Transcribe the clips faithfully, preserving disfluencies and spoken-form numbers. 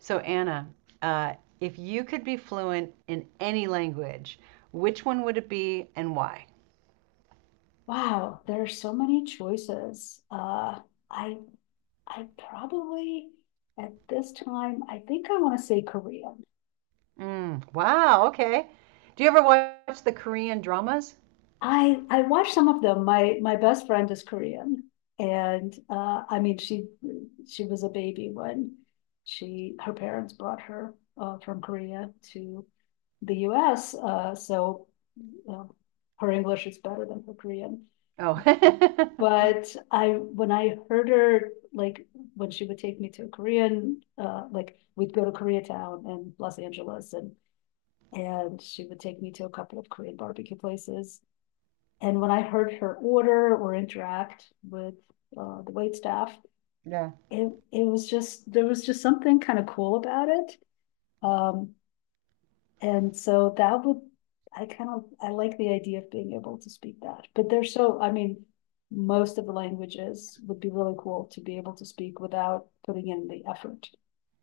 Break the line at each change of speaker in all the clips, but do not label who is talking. So Anna, uh, if you could be fluent in any language, which one would it be and why?
Wow, there are so many choices. Uh, I I probably at this time, I think I want to say Korean.
Mm, wow, okay. Do you ever watch the Korean dramas?
I I watch some of them. My my best friend is Korean, and uh, I mean she she was a baby when she her parents brought her uh, from Korea to the U S. Uh, so uh, Her English is better than her Korean.
Oh.
But I, when I heard her, like, when she would take me to Korean, uh, like, we'd go to Koreatown and Los Angeles, and and she would take me to a couple of Korean barbecue places. And when I heard her order or interact with uh, the waitstaff,
Yeah.
it, it was just there was just something kind of cool about it. Um, and so that would, I kind of, I like the idea of being able to speak that, but they're so, I mean, most of the languages would be really cool to be able to speak without putting in the effort.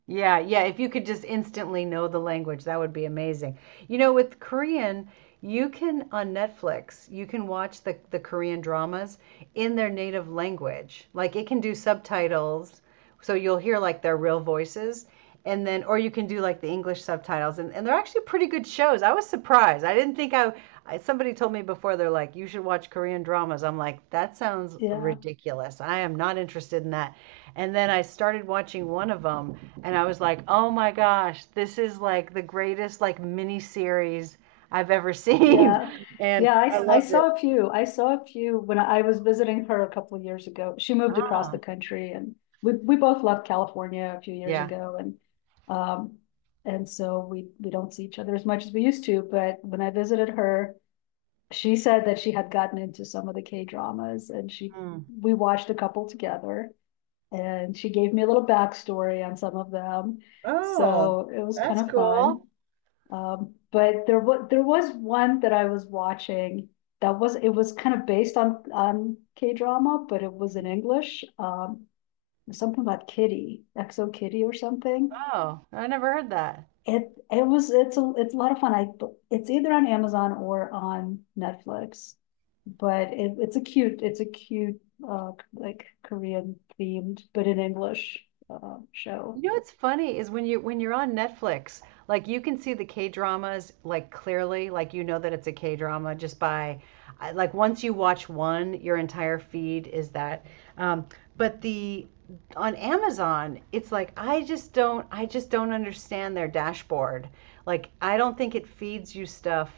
Yeah, yeah. If you could just instantly know the language, that would be amazing. You know, with Korean, you can on Netflix, you can watch the, the Korean dramas in their native language. Like it can do subtitles, so you'll hear like their real voices. And then, or you can do like the English subtitles, and, and they're actually pretty good shows. I was surprised. I didn't think I, I. Somebody told me before, they're like, you should watch Korean dramas. I'm like, that sounds
Yeah,
ridiculous. I am not interested in that. And then I started watching one of them, and I was like, "Oh my gosh, this is like the greatest like mini series I've ever seen,"
yeah.
and
Yeah,
I
I I
loved it.
saw a few. I saw a few when I was visiting her a couple of years ago. She moved across the
Ah,
country, and we, we both left California a few years
yeah.
ago, and um and so we we don't see each other as much as we used to, but when I visited her, she said that she had gotten into some of the K dramas, and she
Mm.
we watched a couple together, and she gave me a little backstory on some of them.
Oh,
So it was kind
that's
of fun.
cool.
Um, but there was there was one that I was watching that was it was kind of based on on K drama, but it was in English. Um, something about Kitty, Exo Kitty or something.
Oh, I never heard that.
It it was it's a it's a lot of fun. I it's either on Amazon or on Netflix, but it, it's a cute it's a cute uh like Korean themed but in English, uh,
You
show.
know what's funny is when you when you're on Netflix, like you can see the K-dramas like clearly, like you know that it's a K-drama just by I- like once you watch one, your entire feed is that. Um, but the on Amazon, it's like I just don't I just don't understand their dashboard. Like I don't think it feeds you stuff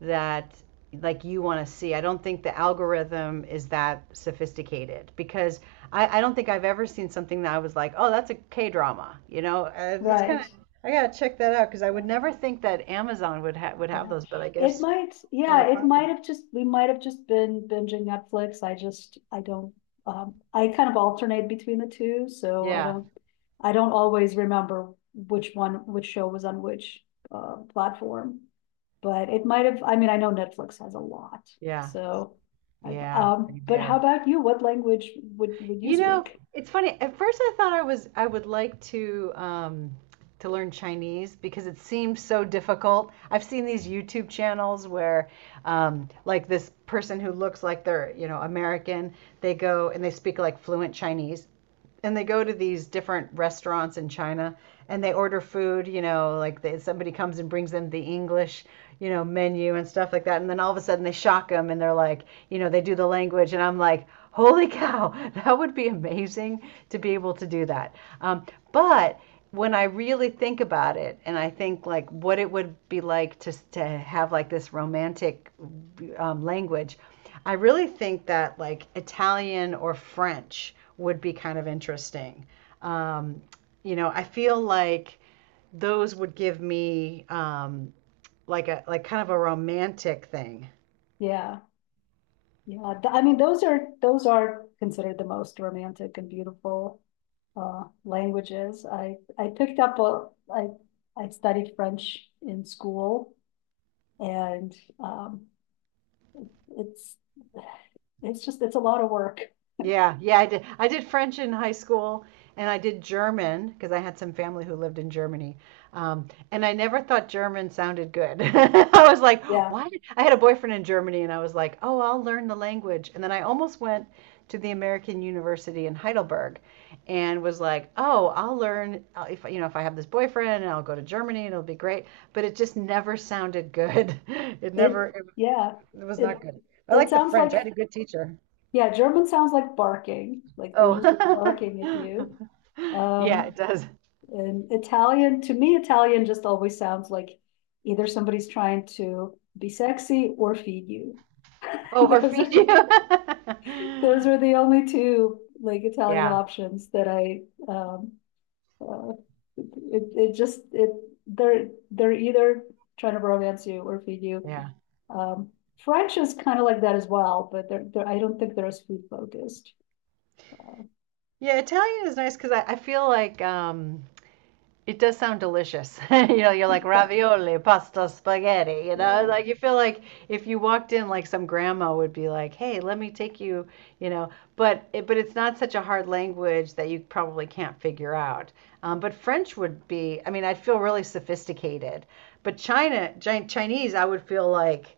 that like you want to see. I don't think the algorithm is that sophisticated because I, I don't think I've ever seen something that I was like, oh, that's a K drama. You know, Uh, it's kind of
Right.
I gotta check that out because I would never think that Amazon would have would have
Yeah.
those, but I
It
guess
might,
another
yeah, it
platform.
might have just we might have just been binging Netflix. I just I don't um I kind of alternate between the two, so I
Yeah,
don't I don't always remember which one which show was on which uh platform. But it might have, I mean, I know Netflix has a lot.
yeah,
So I
yeah,
um
they
but
do.
how about you? What language would would you
You know,
speak?
it's funny. At first, I thought I was I would like to um, to learn Chinese because it seems so difficult. I've seen these YouTube channels where, um, like this person who looks like they're you know American, they go and they speak like fluent Chinese, and they go to these different restaurants in China and they order food, you know, like they, somebody comes and brings them the English, you know, menu and stuff like that. And then all of a sudden they shock them and they're like, you know, they do the language. And I'm like, holy cow, that would be amazing to be able to do that. Um, but when I really think about it and I think like what it would be like to, to have like this romantic um, language, I really think that like Italian or French would be kind of interesting. Um, you know, I feel like those would give me um, like a like kind of a romantic thing.
Yeah. Yeah, th- I mean, those are those are considered the most romantic and beautiful uh, languages. I I picked up a I I studied French in school, and um, it's it's just it's a lot of work.
Yeah, yeah, I did. I did French in high school, and I did German because I had some family who lived in Germany. Um, and I never thought German sounded good. I was like,
Yeah,
why? did-" I had a boyfriend in Germany, and I was like, oh, I'll learn the language. And then I almost went to the American University in Heidelberg, and was like, oh, I'll learn uh, if you know if I have this boyfriend, and I'll go to Germany, and it'll be great. But it just never sounded good. It
it
never. It,
yeah
it was not
it
good. I
it
like the
sounds
French. I had
like
a good teacher.
yeah German sounds like barking, like they're just
Oh.
barking at you.
Yeah,
Um,
it does.
And Italian, to me, Italian just always sounds like either somebody's trying to be sexy or feed you.
Oh, or
those
feed
are
you.
those are the only two like Italian
Yeah,
options that I um uh, it it just it they're they're either trying to romance you or feed you.
yeah.
Um, French is kind of like that as well, but they're, they're, I don't think they're as food focused. Uh,
Yeah, Italian is nice because I, I feel like um it does sound delicious. You know, you're like
but
ravioli, pasta, spaghetti. You know,
yeah,
like you feel like if you walked in, like some grandma would be like, "Hey, let me take you." You know, but it, but it's not such a hard language that you probably can't figure out. Um, but French would be. I mean, I'd feel really sophisticated. But China, Chinese, I would feel like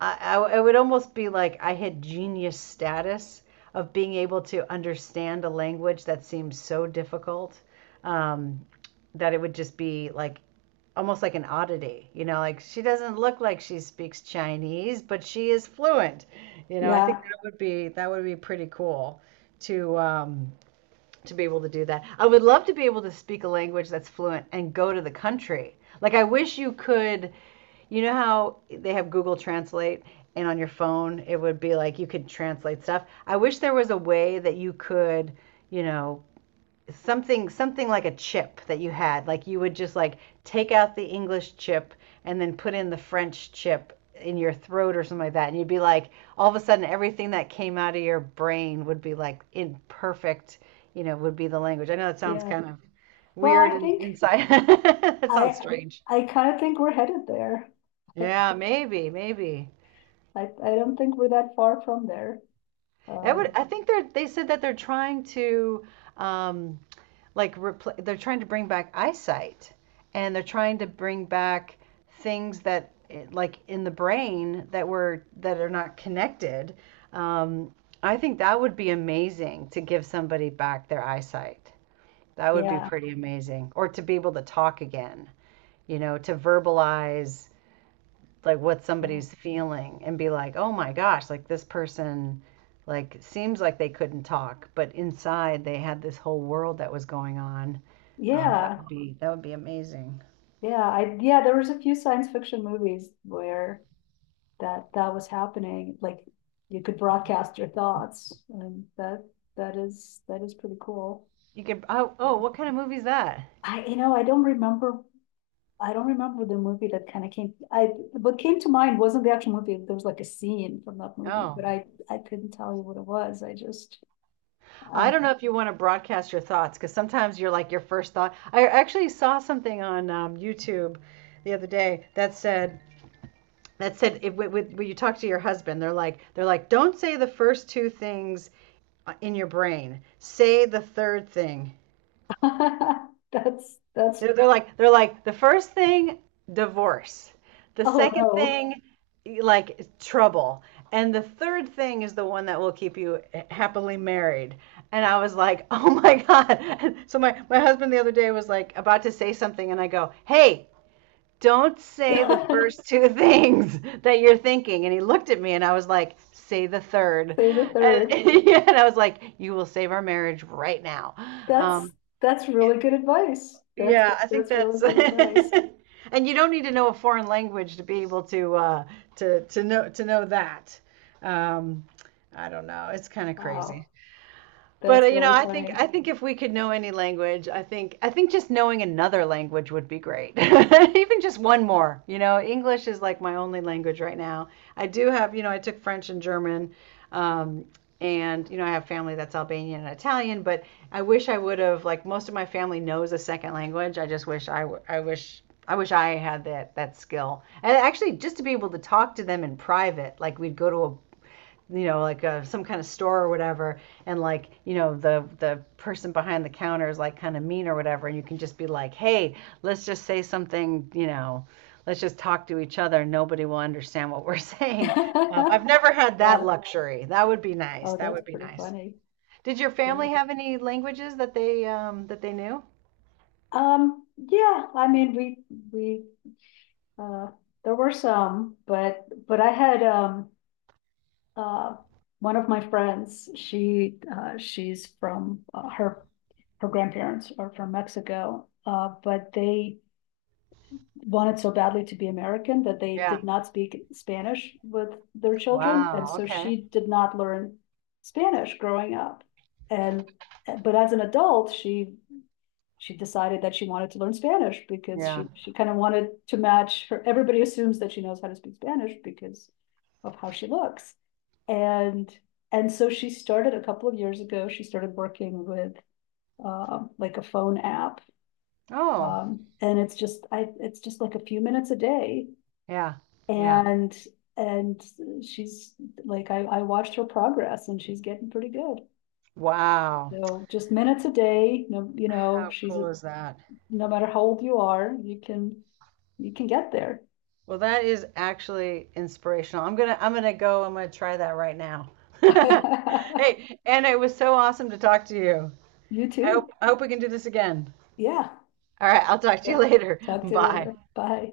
I, I, would almost be like I had genius status of being able to understand a language that seems so difficult um, that it would just be like almost like an oddity. You know, like she doesn't look like she speaks Chinese, but she is fluent. You know, I think
yeah,
that would be that would be pretty cool to um, to be able to do that. I would love to be able to speak a language that's fluent and go to the country. Like I wish you could you know how they have Google Translate, and on your phone it would be like you could translate stuff. I wish there was a way that you could, you know, something something like a chip that you had. Like you would just like take out the English chip and then put in the French chip in your throat or something like that, and you'd be like all of a sudden everything that came out of your brain would be like in perfect, you know, would be the language. I know that sounds
yeah.
kind of
Well,
weird
I
and
think
inside. That sounds
I
strange.
I kind of think we're headed there. I,
Yeah, maybe, maybe.
I I don't think we're that far from there.
I would.
Um,
I think they're. They said that they're trying to, um, like, repl- they're trying to bring back eyesight, and they're trying to bring back things that, eh, like, in the brain that were that are not connected. Um, I think that would be amazing to give somebody back their eyesight. That would be
yeah,
pretty amazing, or to be able to talk again. You know, to verbalize like what
yeah,
somebody's feeling and be like, oh my gosh, like this person like seems like they couldn't talk, but inside they had this whole world that was going on. Um, that
yeah,
would be that would be amazing.
yeah. I yeah, there was a few science fiction movies where that that was happening. Like you could broadcast your thoughts, and that that is that is pretty cool.
You could Oh, oh, what kind of movie is that?
I you know I don't remember. I don't remember the movie that kind of came. I, what came to mind wasn't the actual movie. There was like a scene from that movie, but
Oh,
I I couldn't tell you what it was. I just I
I don't know if you want to broadcast your thoughts because sometimes you're like your first thought. I actually saw something on um, YouTube the other day that said that said if, when you talk to your husband, they're like they're like don't say the first two things uh, in your brain. Say the third thing.
That's that's
They're, they're like they're like the first thing, divorce. The
oh
second
no.
thing, like trouble. And the third thing is the one that will keep you happily married. And I was like, oh my God. So my, my husband the other day was like about to say something, and I go, hey, don't say the first two things that you're thinking. And he looked at me, and I was like, say the third.
Say the
And,
third.
and I was like, you will save our marriage right now.
That's
Um,
that's really good advice. That's
yeah, I think
that's really
that's.
good advice.
And you don't need to know a foreign language to be able to uh, to to know to know that. Um, I don't know. It's kind of
Wow.
crazy. But uh,
That's
you know,
really
I think I
funny.
think if we could know any language, I think I think just knowing another language would be great. Even just one more. You know, English is like my only language right now. I do have, you know, I took French and German, um, and you know, I have family that's Albanian and Italian. But I wish I would have like most of my family knows a second language. I just wish I w- I wish I wish I had that that skill. And actually, just to be able to talk to them in private, like we'd go to a you know, like uh, some kind of store or whatever, and like, you know, the the person behind the counter is like kind of mean or whatever, and you can just be like, hey, let's just say something, you know, let's just talk to each other. Nobody will understand what we're saying. Um, I've never had
Yeah.
that luxury. That would be nice.
Oh,
That
that's
would be
pretty
nice.
funny.
Did your
Yeah.
family have any languages that they um, that they knew?
Um, yeah, I mean we we uh there were some, but but I had um uh, one of my friends, she, uh, she's from, uh, her, her grandparents are from Mexico, uh, but they wanted so badly to be American that they
Yeah.
did not speak Spanish with their children. And
Wow.
so
Okay.
she did not learn Spanish growing up. And, but as an adult, she she decided that she wanted to learn Spanish because
Yeah.
she, she kind of wanted to match her. Everybody assumes that she knows how to speak Spanish because of how she looks. And and so she started a couple of years ago, she started working with um like a phone app.
Oh.
Um, and it's just I it's just like a few minutes a day.
Yeah. Yeah.
And and she's like, I, I watched her progress and she's getting pretty good.
Wow.
So just minutes a day, no, you know,
How
she's
cool is that?
no matter how old you are, you can you can get there.
Well, that is actually inspirational. I'm gonna I'm gonna go. I'm gonna try that right now. Hey, Anna, it was so awesome to talk to you.
You
I hope
too.
I hope we can do this again.
Yeah.
All right, I'll talk to you
Right.
later.
Talk to you
Bye.
later. Bye.